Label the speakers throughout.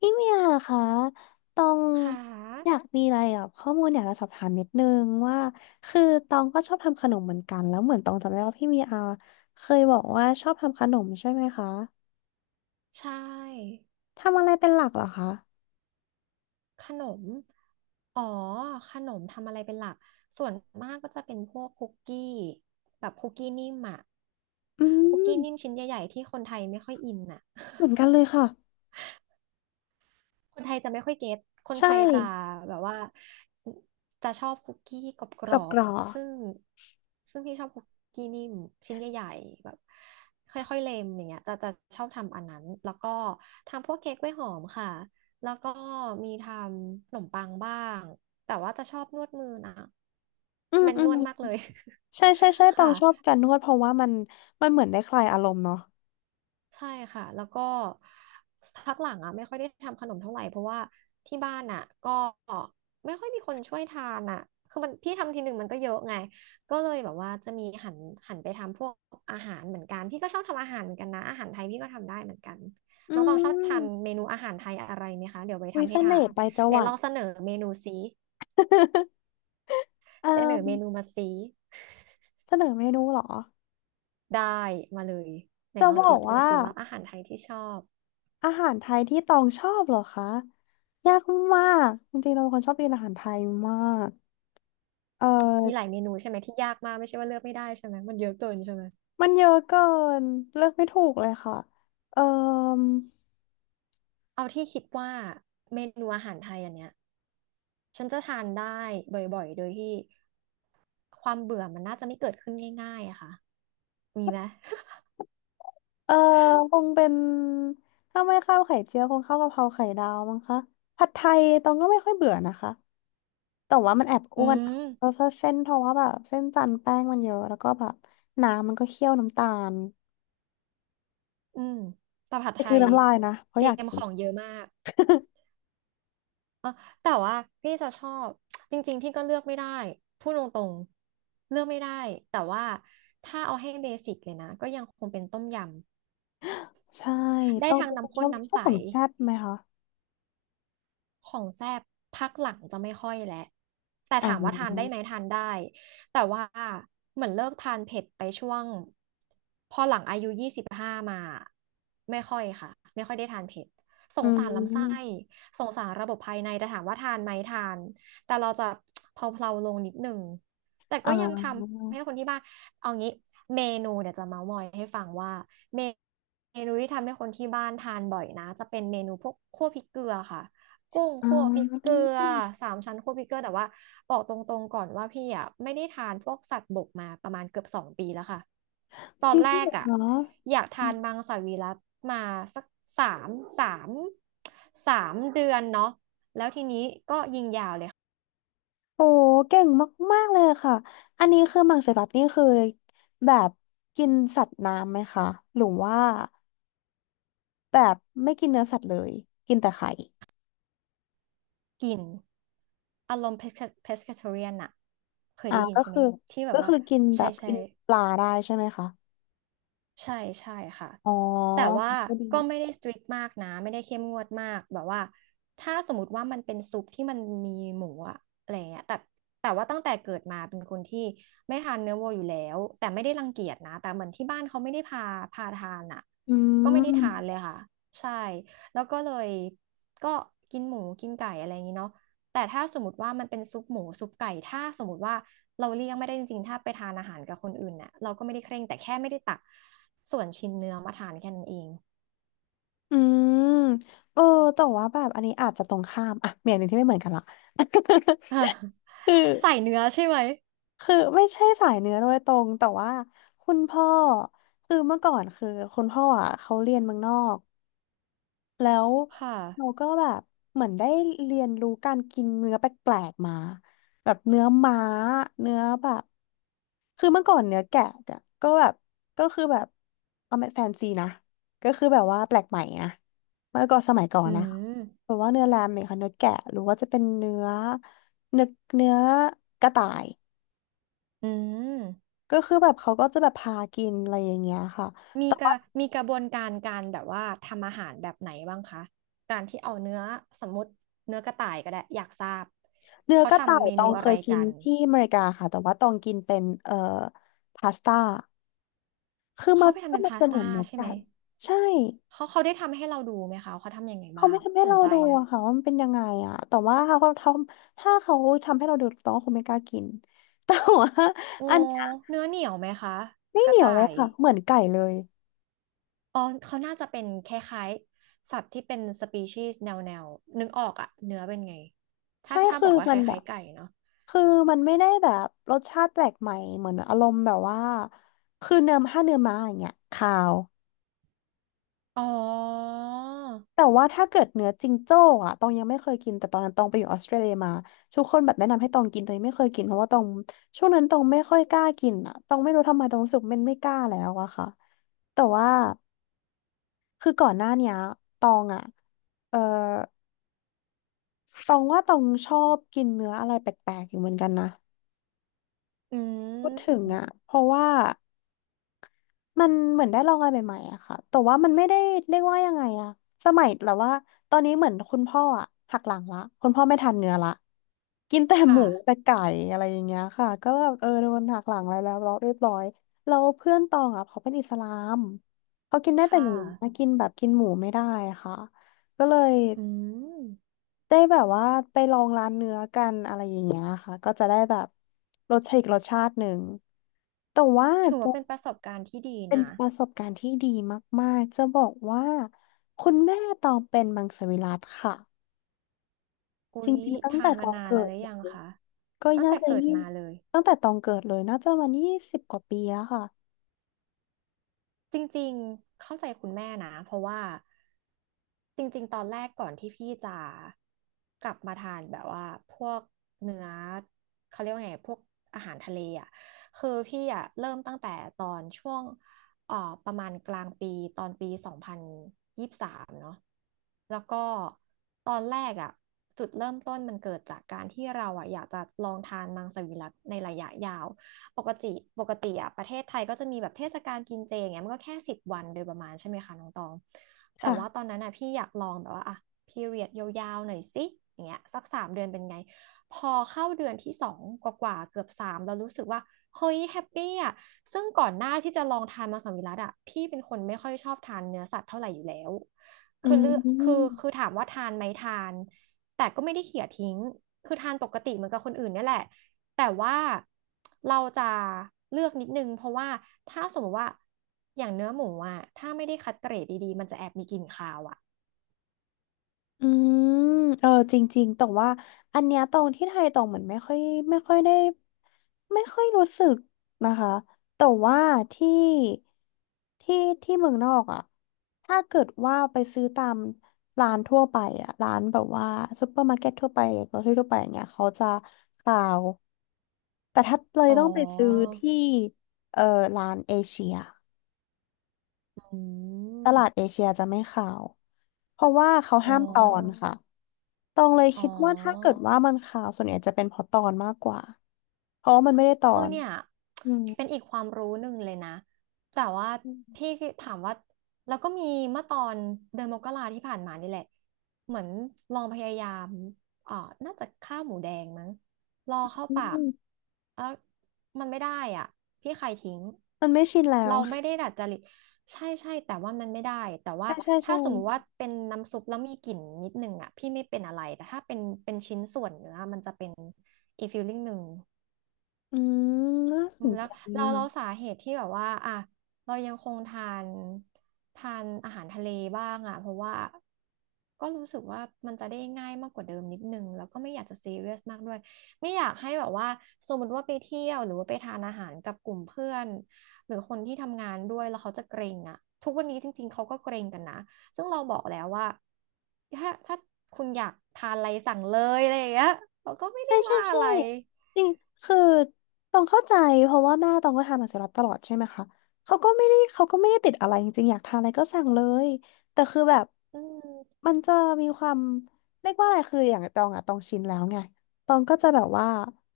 Speaker 1: พี่เมียคะตอง
Speaker 2: ขา
Speaker 1: อยากมีอะไรอ่ะข้อมูลอยากจะสอบถามนิดนึงว่าคือตองก็ชอบทำขนมเหมือนกันแล้วเหมือนตองจำได้ว่าพี่เมียเคยบอกว่าชอบทำขนมใช่ไหมคะ
Speaker 2: ใช่
Speaker 1: ทำอะไรเป็นหลักเหรอคะ
Speaker 2: ขนมอ๋อขนมทำอะไรเป็นหลักส่วนมากก็จะเป็นพวกคุกกี้แบบคุกกี้นิ่มอะ
Speaker 1: อื
Speaker 2: คุก
Speaker 1: ม
Speaker 2: กี้นิ่มชิ้นใหญ่ๆที่คนไทยไม่ค่อยอินอะ
Speaker 1: เหมือนกันเลยค่ะ
Speaker 2: คนไทยจะไม่ค่อยเก็ตคน
Speaker 1: ใช่
Speaker 2: ไทยจะแบบว่าจะชอบคุกกี้ที่ก
Speaker 1: ก
Speaker 2: ร
Speaker 1: รอ
Speaker 2: อ
Speaker 1: บก
Speaker 2: บ
Speaker 1: รอ
Speaker 2: ๆ
Speaker 1: บ
Speaker 2: ซึ่งพี่ชอบคุกกี้นิ่มชิ้นใหญ่ๆแบบค่อยๆเลมอย่างเงี้ยจะชอบทำอันนั้นแล้วก็ทำพวกเค้กกล้วยหอมค่ะแล้วก็มีทำขนมปังบ้างแต่ว่าจะชอบนวดมือนะ
Speaker 1: อืม
Speaker 2: แมน
Speaker 1: อื
Speaker 2: นว
Speaker 1: ม
Speaker 2: ลมากเลย
Speaker 1: ใช่ใช่ใช่ ตอง
Speaker 2: ค่ะ
Speaker 1: ชอบการนวดเพราะว่ามันเหมือนได้คลายอารมณ์เนาะ
Speaker 2: ใช่ค่ะแล้วก็พักหลังอ่ะไม่ค่อยได้ทำขนมเท่าไหร่เพราะว่าที่บ้านอ่ะก็ไม่ค่อยมีคนช่วยทานอ่ะคือมันพี่ทำทีหนึ่งมันก็เยอะไงก็เลยแบบว่าจะมีหันไปทำพวกอาหารเหมือนกันพี่ก็ชอบทำอาหารเหมือนกันนะอาหารไทยพี่ก็ทำได้เหมือนกัน
Speaker 1: อื
Speaker 2: น้องตองชอบทาน
Speaker 1: ม
Speaker 2: เมนูอาหารไทยอะไรไหมคะเดี๋ยวไป
Speaker 1: วิ
Speaker 2: ทำ
Speaker 1: เส
Speaker 2: ให้
Speaker 1: น่
Speaker 2: ทาน
Speaker 1: ห์ไปจัง
Speaker 2: ไหน
Speaker 1: หวั
Speaker 2: ล
Speaker 1: ด
Speaker 2: องเสนอเมนูซิ
Speaker 1: เอ่อ
Speaker 2: เสนอเมนูมาซิ
Speaker 1: เสนอเมนูเหรอ
Speaker 2: ได้มาเลยไหน
Speaker 1: จะ
Speaker 2: ลอ
Speaker 1: บ
Speaker 2: ง
Speaker 1: อ
Speaker 2: คิด
Speaker 1: ก
Speaker 2: ดู
Speaker 1: ว่า
Speaker 2: ซิว่าอาหารไทยที่ชอบ
Speaker 1: อาหารไทยที่ตองชอบเหรอคะยากมากจริงๆตองเป็นคนชอบกินอาหารไทยมากเอ
Speaker 2: มีหลาย
Speaker 1: อ
Speaker 2: เมนูใช่ไหมที่ยากมากไม่ใช่ว่าเลือกไม่ได้ใช่ไหมมันเยอะเกินใช่ไหม
Speaker 1: มันเยอะเกินเลือกไม่ถูกเลยค่ะเออ
Speaker 2: เอาที่คิดว่าเมนูอาหารไทยอันเนี้ยฉันจะทานได้บ่อยๆโดยที่ความเบื่อมันน่าจะไม่เกิดขึ้นง่ายๆอะค่ะมีไหม
Speaker 1: เออคงเป็นถ้าไม่ข้าวไข่เจียวคงข้าวกะเพราไข่ดาวมั้งคะผัดไทยตองก็ไม่ค่อยเบื่อนะคะแต่ว่ามันแอบ
Speaker 2: อื
Speaker 1: อ้วนอะ
Speaker 2: ม
Speaker 1: เพราะว่าแบบเส้นจันทร์แป้งมันเยอะแล้วก็แบบน้ำมันก็เคี่ยวน้ำตาล
Speaker 2: อืมแตำผัด
Speaker 1: แต่
Speaker 2: ไท
Speaker 1: คือ
Speaker 2: ย
Speaker 1: น้ำลายนะเพ
Speaker 2: เต
Speaker 1: ราะอ
Speaker 2: รี
Speaker 1: ยา
Speaker 2: ย
Speaker 1: ก
Speaker 2: ม
Speaker 1: กิ
Speaker 2: ข
Speaker 1: น
Speaker 2: องเยอะมากเออแต่ว่าพี่จะชอบจริงๆพี่ก็เลือกไม่ได้พูดตรงๆเลือกไม่ได้แต่ว่าถ้าเอาให้เบสิกเลยนะก็ยังคงเป็นต้มย
Speaker 1: ใช่
Speaker 2: ำได้
Speaker 1: ต้อง
Speaker 2: ทั้ง
Speaker 1: เป็นคน
Speaker 2: น้ำ
Speaker 1: ช
Speaker 2: ข้
Speaker 1: อ
Speaker 2: น
Speaker 1: บช
Speaker 2: น้ำ
Speaker 1: อบ
Speaker 2: ใส
Speaker 1: ของแซ่บไหมคะ
Speaker 2: ของแซ่บพักหลังจะไม่ค่อยแล้วแต่
Speaker 1: อ่า
Speaker 2: ถามว่าทานได้ไหมทานได้แต่ว่าเหมือนเลิกทานเผ็ดไปช่วงพอหลังอายุ25มาไม่ค่อยค่ะไม่ค่อยได้ทานเผ็ดส
Speaker 1: อื
Speaker 2: งสารลำไส้
Speaker 1: ม
Speaker 2: สงสารระบบภายในแต่ถามว่าทานไหมทานแต่เราจะเพลาๆลงนิดหนึ่งแต่
Speaker 1: อ่
Speaker 2: ก็ยังท
Speaker 1: า
Speaker 2: ำให้คนที่บ้านเอางี้เมนูเดี๋ยวจะเมาท์มอยให้ฟังว่าเมนูที่ทำให้คนที่บ้านทานบ่อยนะจะเป็นเมนูพวกคั่วพริกเกลือค่ะ กุ้ง
Speaker 1: อ่
Speaker 2: คั่วพริกเก
Speaker 1: า
Speaker 2: ลือสามชั้นคั่วพริกเกลือแต่ว่าบอกตรงๆก่อนว่าพี่อ่ะไม่ได้ทานพวกสัตว์บกมาประมาณเกือบ2 ปีแล้วค่ะตอ
Speaker 1: จ
Speaker 2: น
Speaker 1: ริง
Speaker 2: แรกอ่ะ
Speaker 1: เหรอ
Speaker 2: อยากทานมังสวิรัติมาสักสามสามสามเดือนเนาะ
Speaker 1: โอ้เก่งมากๆเลยค่ะอันนี้คือมังสวิรัตินี่คือแบบกินสัตว์น้ำไหมคะหรือว่าแบบไม่กินเนื้อสัตว์เลย กินแต่ไข่
Speaker 2: กินอารมณ์เพส pescatarian อะเคย
Speaker 1: อ่า
Speaker 2: ได้ยิน
Speaker 1: ก็
Speaker 2: ใช่ไหม
Speaker 1: คือ
Speaker 2: ที่แบบว่า
Speaker 1: กินแบ
Speaker 2: ใช่
Speaker 1: บ
Speaker 2: ใช่
Speaker 1: กินปลาได้ใช่ไหมคะ
Speaker 2: ใช่ใช่ค่ะ
Speaker 1: อ๋อ
Speaker 2: แต่ว่า
Speaker 1: ก็ดี
Speaker 2: ก็ไม่ได้สตริกมากนะไม่ได้เข้มงวดมากแบบว่าถ้าสมมติว่ามันเป็นซุปที่มันมีหมูอะอะไรเงี้ยแต่แต่ว่าตั้งแต่เกิดมาเป็นคนที่ไม่ทานเนื้อวัวอยู่แล้วแต่ไม่ได้รังเกียจนะแต่เหมือนที่บ้านเขาไม่ได้พาทานอะ
Speaker 1: อื
Speaker 2: ก็ไม่ได้ทานเลย
Speaker 1: ม
Speaker 2: ค่ะใช่แล้วก็เลยก็กินหมูกินไก่อะไรอย่างนี้เนาะแต่ถ้าสมมติว่ามันเป็นซุปหมูซุปไก่ถ้าสมมติว่าเราเลี่ยงไม่ได้จริงๆถ้าไปทานอาหารกับคนอื่นน่ะเราก็ไม่ได้เคร่งแต่แค่ไม่ได้ตัก ส่วนชิ้นเนื้อมาทานแค่นั้นเอง
Speaker 1: อืมเออแต่ว่าแบบอันนี้อาจจะตรงข้ามอ่ะมีอันหนึงที่ไม่เหมือนกันละ
Speaker 2: อ่ะ
Speaker 1: คือ
Speaker 2: ใส่เนื้อใช่ไหม
Speaker 1: ไม่ใช่สายเนื้อโดยตรงแต่ว่าคุณพ่อคือเมื่อก่อนคือคุณพ่ออ่ะเขาเรียนเมืองนอกแล้ว
Speaker 2: ค่ะ
Speaker 1: เราก็แบบเหมือนได้เรียนรู้การกินเนื้อแปลกๆมาแบบเนื้อม้าเนื้อแบบคือเมื่อก่อนเนื้อแกะอะก็แบบก็คือแบบเอาแฟนซีนะก็คือแบบว่าแปลกใหม่นะเมื่อก่อนสมัยก่อ
Speaker 2: อื
Speaker 1: นนะคะ
Speaker 2: ม
Speaker 1: แบบว่าเนื้อแรมเนี่ยค่ะเนื้อแกะหรือว่าจะเป็นเนื้อเนื้อเนื้อกระต่าย
Speaker 2: อืม
Speaker 1: ก็คือแบบเขาก็จะแบบพากินอะไรอย่างเงี้ยค่ะ
Speaker 2: มี
Speaker 1: แต่
Speaker 2: กระ
Speaker 1: ว่า
Speaker 2: มีกระบวนการการแบบว่าทำอาหารแบบไหนบ้างคะ การที่เอาเนื้อสมมติเนื้อกระต่ายก็ได้อยากทราบ
Speaker 1: เนื้อ
Speaker 2: เขา
Speaker 1: กระต่า
Speaker 2: ทำ
Speaker 1: ย
Speaker 2: เม
Speaker 1: ตอ
Speaker 2: นู
Speaker 1: ง
Speaker 2: อะ
Speaker 1: เค
Speaker 2: ไร
Speaker 1: ยกิน
Speaker 2: กัน
Speaker 1: ที่อเมริกาค่ะ แต่ว่าตองกินเป็นพาสต้าคือ
Speaker 2: เขา
Speaker 1: มัน
Speaker 2: ไปทำ
Speaker 1: ก็
Speaker 2: เป็น
Speaker 1: มัน
Speaker 2: พาส
Speaker 1: จะเหมื
Speaker 2: ต้า
Speaker 1: อนเนื้อ
Speaker 2: ใช่ไห
Speaker 1: ไก่
Speaker 2: ม
Speaker 1: ใช่
Speaker 2: เขาเขาได้ทำให้เราดูไหมคะเขาทำยังไง
Speaker 1: เขา
Speaker 2: บ้า
Speaker 1: ไม่
Speaker 2: ง
Speaker 1: ทำให้
Speaker 2: สน
Speaker 1: เรา
Speaker 2: ใจ
Speaker 1: ดู
Speaker 2: นะ
Speaker 1: อะค่ะว่ามันเป็นยังไงอะแต่ว่าถ้าเขาทำให้เราดูตองก็คงไม่กล้ากิน แต่ว่า
Speaker 2: โอ้
Speaker 1: อันเนี้ย
Speaker 2: เนื้อเหนียวไหมคะ
Speaker 1: ไม่
Speaker 2: ก
Speaker 1: เห
Speaker 2: ระ
Speaker 1: นียว
Speaker 2: ต่า
Speaker 1: เลย
Speaker 2: ย
Speaker 1: ค่ะเหมือนไก่เลย
Speaker 2: อ๋อ เขาน่าจะเป็นคล้ายๆสัตว์ที่เป็นสปีชีส์แนวแนวนึกออกอะเนื้อเป็นไง ถ้า
Speaker 1: ใช่
Speaker 2: ถ้า
Speaker 1: คื
Speaker 2: บ
Speaker 1: อ
Speaker 2: อกว่าค
Speaker 1: มันแบ
Speaker 2: ล้าย
Speaker 1: บ
Speaker 2: ๆไก่เนาะ
Speaker 1: คือมันไม่ได้แบบรสชาติแปลกใหม่เหมือนอารมณ์แบบว่าคือเนื้อถ้าเนื้อม้าอย่างเงี้ยคาว
Speaker 2: อ๋อ
Speaker 1: แต่ว่าถ้าเกิดเนื้อจิงโจ้อะตองยังไม่เคยกินแต่ตอนนั้นตองไปอยู่ออสเตรเลียมาทุกคนแบบแนะนำให้ตองกินตองยังไม่เคยกินเพราะว่าตองช่วงนั้นตองไม่ค่อยกล้ากินอะตองไม่รู้ทำไมตองรู้สึกมันไม่กล้าแล้วอะค่ะแต่ว่าคือก่อนหน้าเนี้ยตองอะเออตองว่าตองชอบกินเนื้ออะไรแปลกๆอยู่เหมือนกันนะ
Speaker 2: อื
Speaker 1: พูดถึง
Speaker 2: ม
Speaker 1: อะเพราะว่า มันเหมือนได้ลองอะไรใหม่ๆอะค่ะแต่ว่ามันไม่ได้เรียกว่ายังไงอะสมัยแบบว่าตอนนี้เหมือนคุณพ่ออะหักหลังละคุณพ่อไม่ทานเนื้อละ กินแต่ห
Speaker 2: ค่ะ
Speaker 1: มูแต่ไก่อะไรอย่างเงี้ยค่ะก็แบบเออโดนหักหลังอะไรแล้วเราเรียบร้อยเราเพื่อนตองอะเขาเป็นอิสลามเขากินได้แต่
Speaker 2: ค่ะ
Speaker 1: หมูนะกินแบบกินหมูไม่ได้ค่ะก็เลย
Speaker 2: อืม
Speaker 1: ได้แบบว่าไปลองร้านเนื้อกันอะไรอย่างเงี้ยค่ะ ก็จะได้แบบรสชาติอีกรสชาติหนึ่ง แต่ว่า
Speaker 2: ถือว่าเป็นประสบการณ์ที่ดี
Speaker 1: เป็น
Speaker 2: นะ
Speaker 1: ประสบการณ์ที่ดีมาก ๆ จะบอกว่าคุณแม่ตองเป็นมังสวิรัติค่ะจ
Speaker 2: อุ๊ย
Speaker 1: ริง ๆ ตั้ง
Speaker 2: ทา
Speaker 1: แต่
Speaker 2: น
Speaker 1: ต
Speaker 2: มา
Speaker 1: อง
Speaker 2: นาน
Speaker 1: เกิ
Speaker 2: แล้วห
Speaker 1: ด
Speaker 2: รื
Speaker 1: เล
Speaker 2: อยัง
Speaker 1: ย
Speaker 2: คะ
Speaker 1: ก็
Speaker 2: ตั้ง
Speaker 1: น่า
Speaker 2: แต่
Speaker 1: จะ
Speaker 2: เกิด
Speaker 1: ยี่
Speaker 2: มาเลย
Speaker 1: ตั้งแต่ตองเกิดเลยน่าจะวัน20 กว่าปีแล้วค่ะ
Speaker 2: จริงๆเข้าใจคุณแม่นะเพราะว่าจริงๆตอนแรกก่อนที่พี่จะกลับมาทานแบบว่าพวกเนื้อเขาเรียกว่าไงพวกอาหารทะเลอ่ะคือพี่อ่ะเริ่มตั้งแต่ตอนช่วงเอ่อประมาณกลางปีตอนปี 2023เนาะแล้วก็ตอนแรกอ่ะจุดเริ่มต้นมันเกิดจากการที่เราอ่ะอยากจะลองทานมังสวิรัติในระยะยาว ปกติปกติอะประเทศไทยก็จะมีแบบเทศกาลกินเจอย่างเงี้ยมันก็แค่10 วันโดยประมาณใช่ไหมคะน้องตองแต่ว่าตอ
Speaker 1: ค่ะ
Speaker 2: นนั้นอะพี่อยากลองแบบว่าอะพีเรียดยาวๆหน่อยสิอย่างเงี้ยสัก3 เดือนเป็นไงพอเข้าเดือนที่สองกว่าๆเกือบสามเรารู้สึกว่าเฮ้ยแฮปปี้อะซึ่งก่อนหน้าที่จะลองทานมังสวิรัติอะพี่เป็นคนไม่ค่อยชอบทานเนื้อสัตว์เท่าไหร่อยู่แล้ว
Speaker 1: อื
Speaker 2: คือเลือกคือคือ
Speaker 1: ม
Speaker 2: ถามว่าทานไหมทานแต่ก็ไม่ได้เขี่ยทิ้งคือทานปกติเหมือนกับคนอื่นเนี่ยแหละ แต่ว่าเราจะเลือกนิดนึงเพราะว่าถ้าสมมติว่าอย่างเนื้อหมูอ่ะถ้าไม่ได้คัดเกรดดีๆมันจะแอบมีกลิ่นคาวอ่ะ
Speaker 1: อืมเออจริงๆแต่ว่าอันเนี้ยตรงที่ไทยตรงเหมือนไม่ค่อยได้ไม่ค่อยรู้สึกนะคะแต่ว่าที่ที่ที่เมืองนอกอ่ะถ้าเกิดว่าไปซื้อตามร้านทั่วไปอ่ะร้านแบบว่าซูเปอร์มาร์เก็ตทั่วไปก็ทั่วไปอย่างเงี้ยเขาจะกล่าวแต่ถ้าเลย
Speaker 2: อ๋อ
Speaker 1: ต้องไปซื้อที่เออร้านเอเชีย
Speaker 2: อื
Speaker 1: ตลาด
Speaker 2: ม
Speaker 1: เอเชียจะไม่ขาวเพราะว่าเขา
Speaker 2: อ๋
Speaker 1: ห้ามตอน
Speaker 2: อ
Speaker 1: ค่ะตองเลย
Speaker 2: อ๋อ
Speaker 1: คิดว่าถ้าเกิดว่ามันขาวส่วนใหญ่จะเป็นเพราะตอนมากกว่าเพราะว่ามันไม่ได้ตอ
Speaker 2: เออ
Speaker 1: น
Speaker 2: เนี่ย
Speaker 1: อืม
Speaker 2: เป็นอีกความรู้หนึ่งเลยนะแต่ว่า
Speaker 1: อื
Speaker 2: พี่
Speaker 1: ม
Speaker 2: ถามว่าแล้วก็มีเมื่อตอนเดือนมกราที่ผ่านมานี่แหละเหมือนลองพยายามเอ่อน่าจะข้าวหมูแดงมั้งรอเข้า
Speaker 1: อื
Speaker 2: ปาก
Speaker 1: ม
Speaker 2: แล้วมันไม่ได้อ่ะพี่ใครทิ้ง
Speaker 1: มันไม่ชินแล้
Speaker 2: เรา
Speaker 1: ว
Speaker 2: ไม่ได้ดัดจริตใช่ใช่แต่ว่ามันไม่ได้แต่ว่า
Speaker 1: ใช่ใช่
Speaker 2: ถ้า
Speaker 1: ใช่
Speaker 2: สมมุติว่าเป็นน้ำซุปแล้วมีกลิ่นนิดนึงอ่ะพี่ไม่เป็นอะไรแต่ถ้าเป็นเป็นชิ้นส่วนเนื้อมันจะเป็นอีกฟีลลิ่งหนึ่ง
Speaker 1: อืมน่า
Speaker 2: อื
Speaker 1: ส
Speaker 2: ม
Speaker 1: น
Speaker 2: แล้ว
Speaker 1: ใจ
Speaker 2: เรา
Speaker 1: นะ
Speaker 2: เรา
Speaker 1: คะ
Speaker 2: สาเหตุที่แบบว่าอ่ะเรายังคงทานอาหารทะเลบ้างอ่ะเพราะว่าก็รู้สึกว่ามันจะได้ง่ายมากกว่าเดิมนิดนึงแล้วก็ไม่อยากจะซีเรียสมากด้วยไม่อยากให้แบบว่าสมมติว่าไปเที่ยวหรือว่าไปทานอาหารกับกลุ่มเพื่อนหรือคนที่ทำงานด้วยแล้วเขาจะเกรงอ่ะทุกวันนี้จริงๆเขาก็เกรงกันนะซึ่งเราบอกแล้วว่าถ้าคุณอยากทานอะไรสั่งเลยอะไรอย่างเงี้ยเราก็ไม่ได้
Speaker 1: ใช่ใช่
Speaker 2: ว่าอะ
Speaker 1: ใช่
Speaker 2: ไร
Speaker 1: จริงคือตองเข้าใจเพราะว่าแม่ตองก็ทำอาหารเสร็จตลอดใช่ไหมคะเขาก็ไม่ได้ติดอะไรจริงๆอยากทานอะไรก็สั่งเลยแต่คือแบบ
Speaker 2: อืม
Speaker 1: มันจะมีความเรียกว่าอะไรคืออย่างตองอะตองชินแล้วไงตองก็จะแบบว่า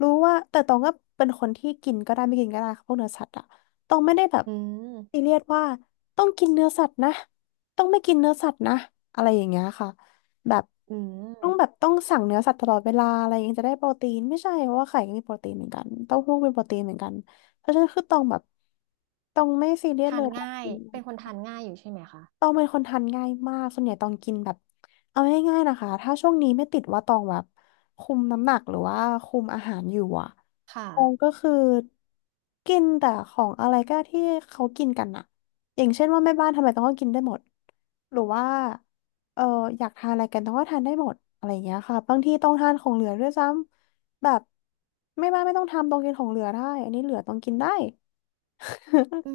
Speaker 1: รู้ว่าแต่ตองก็เป็นคนที่กินก็ได้ไม่กินก็ได้ค่ะพวกเนื้อสัตว์อะตองไม่ได้แบบ
Speaker 2: อื
Speaker 1: ซี
Speaker 2: ม
Speaker 1: เรียสว่าต้องกินเนื้อสัตว์นะต้องไม่กินเนื้อสัตว์นะอะไรอย่างเงี้ยค่ะ แบบ
Speaker 2: อืม
Speaker 1: ต้องสั่งเนื้อสัตว์ตลอดเวลาอะไรอย่างเงี้ยจะได้โปรตีนไม่ใช่เพราะว่าไข่ก็มีโปรตีนเหมือนกันเต้าหู้มีโปรตีนเหมือนกันเพราะฉะนั้นคือต้องแบบต้องไม่ซีเรียส
Speaker 2: ทา
Speaker 1: เล
Speaker 2: น
Speaker 1: ยต้บ
Speaker 2: ง่าย
Speaker 1: กิน
Speaker 2: เป็นคนทานง่ายอยู่ใช่ไหมคะ
Speaker 1: ตองเป็นคนทานง่ายมากส่วนใหญ่ตองกินแบบเอาง่ายๆนะคะถ้าช่วงนี้ไม่ติดว่าตองแบบคุมน้ำหนักหรือว่าคุมอาหารอยู่อะ
Speaker 2: ค่ะ
Speaker 1: ตองก็คือกินแต่ของอะไรก็ที่เขากินกันอะอย่างเช่นว่าแม่บ้านทำอะไรตองก็กินได้หมดหรือว่าเอออยากทานอะไรกันตองก็ทานได้หมดอะไรอย่างเงี้ยค่ะบางทีต้องทานของเหลือด้วยซ้ำแบบแม่บ้านไม่ต้องทำตองกินของเหลือได้อันนี้เหลือตองกินได้
Speaker 2: อื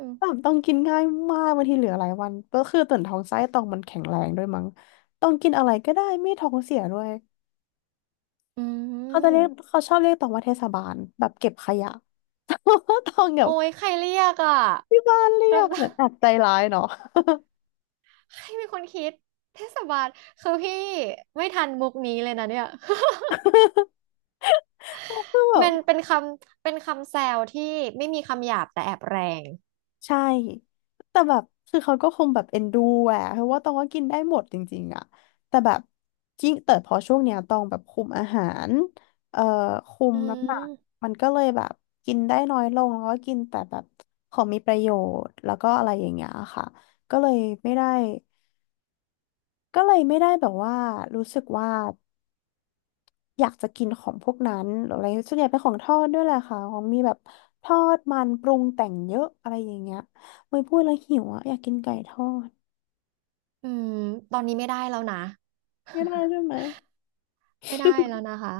Speaker 2: ม
Speaker 1: แบบต้องกินง่ายมากบางทีเหลือหลายวันก็คือต่วนท้องไส้ตองมันแข็งแรงด้วยมั้งต้องกินอะไรก็ได้ไม่ท้องเสียด้วย
Speaker 2: อื
Speaker 1: เขาจะเรียก
Speaker 2: ม
Speaker 1: เขาชอบเรียกตองว่าเทศบาลแบบเก็บขยะ ตองแบ
Speaker 2: โอ้ย
Speaker 1: บ
Speaker 2: ใครเรียกอ่ะ
Speaker 1: ที่บ้านเรี
Speaker 2: ดอ
Speaker 1: ย
Speaker 2: ก
Speaker 1: ก
Speaker 2: เตอ
Speaker 1: เห
Speaker 2: ร
Speaker 1: มือนแอบใจร้ายเนาะ
Speaker 2: ใครเป็นคนคิดเทศบาลคือพี่ไม่ทันมุกนี้เลยนะเนี่ย
Speaker 1: คือแบ
Speaker 2: มั
Speaker 1: บ
Speaker 2: นเป็นคำแซวที่ไม่มีคำหยาบแต่แอบแรง
Speaker 1: ใช่ แต่แบบคือเขาก็คงแบบเอ็นดูแหละเพราะว่าตองก็กินได้หมดจริงๆอะแต่แบบยิ่งแต่พอช่วงเนี้ยตองแบบคุมอาหารเอ่อคุม
Speaker 2: อื
Speaker 1: น้ำหนัก
Speaker 2: ม
Speaker 1: มันก็เลยแบบกินได้น้อยลงแล้วก็กินแต่แบบของมีประโยชน์แล้วก็อะไรอย่างเงี้ยค่ะ ก็เลยไม่ได้ก็เลยไม่ได้แบบว่ารู้สึกว่า อยากจะกินของพวกนั้นหรืออะไรส่วนใหญ่เป็นของทอดด้วยแหละค่ะของมีแบบทอดมันปรุงแต่งเยอะอะไรอย่างเงี้ยไม่พูดแล้วหิวอ่ะอยากกินไก่ทอด
Speaker 2: อืมตอนนี้ไม่ได้แล้วนะ
Speaker 1: ไม่ได้ใช่ไหม
Speaker 2: ไม่ได้แล้วนะคะ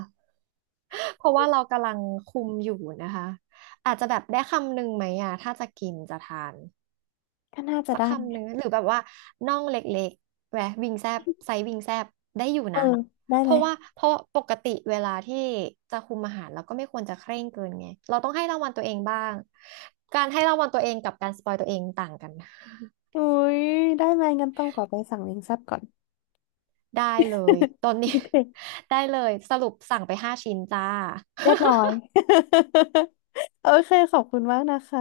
Speaker 2: เพราะว่าเรากำลังคุมอยู่นะคะอาจจะแบบได้คำหนึ่งไหมอ่ะถ้าจะกินจะทาน
Speaker 1: ก็น่าจะ
Speaker 2: สัก
Speaker 1: ได้
Speaker 2: คำหนึ่งหรือแบบว่าน่องเล็กๆแหวะวิงแซบไซส์วิงแซบได้อยู่
Speaker 1: เออ
Speaker 2: นะ
Speaker 1: ได้
Speaker 2: เพ
Speaker 1: ไหม
Speaker 2: ราะว่าเพราะปกติเวลาที่จะคุมอาหารเราก็ไม่ควรจะเคร่งเกินไงเราต้องให้รางวัลตัวเองบ้างการให้รางวัลตัวเองกับการสปอยตัวเองต่างกัน
Speaker 1: อุ้ยได้ไหมงั้นต้องขอไปสั่งเล้งแซ่บก่อน
Speaker 2: ได้เลย ตอน
Speaker 1: โอ
Speaker 2: นี้
Speaker 1: เค
Speaker 2: ได้เลยสรุปสั่งไป5 ชิ้นจ้า
Speaker 1: เรียบร้อย โอเคขอบคุณมากนะคะ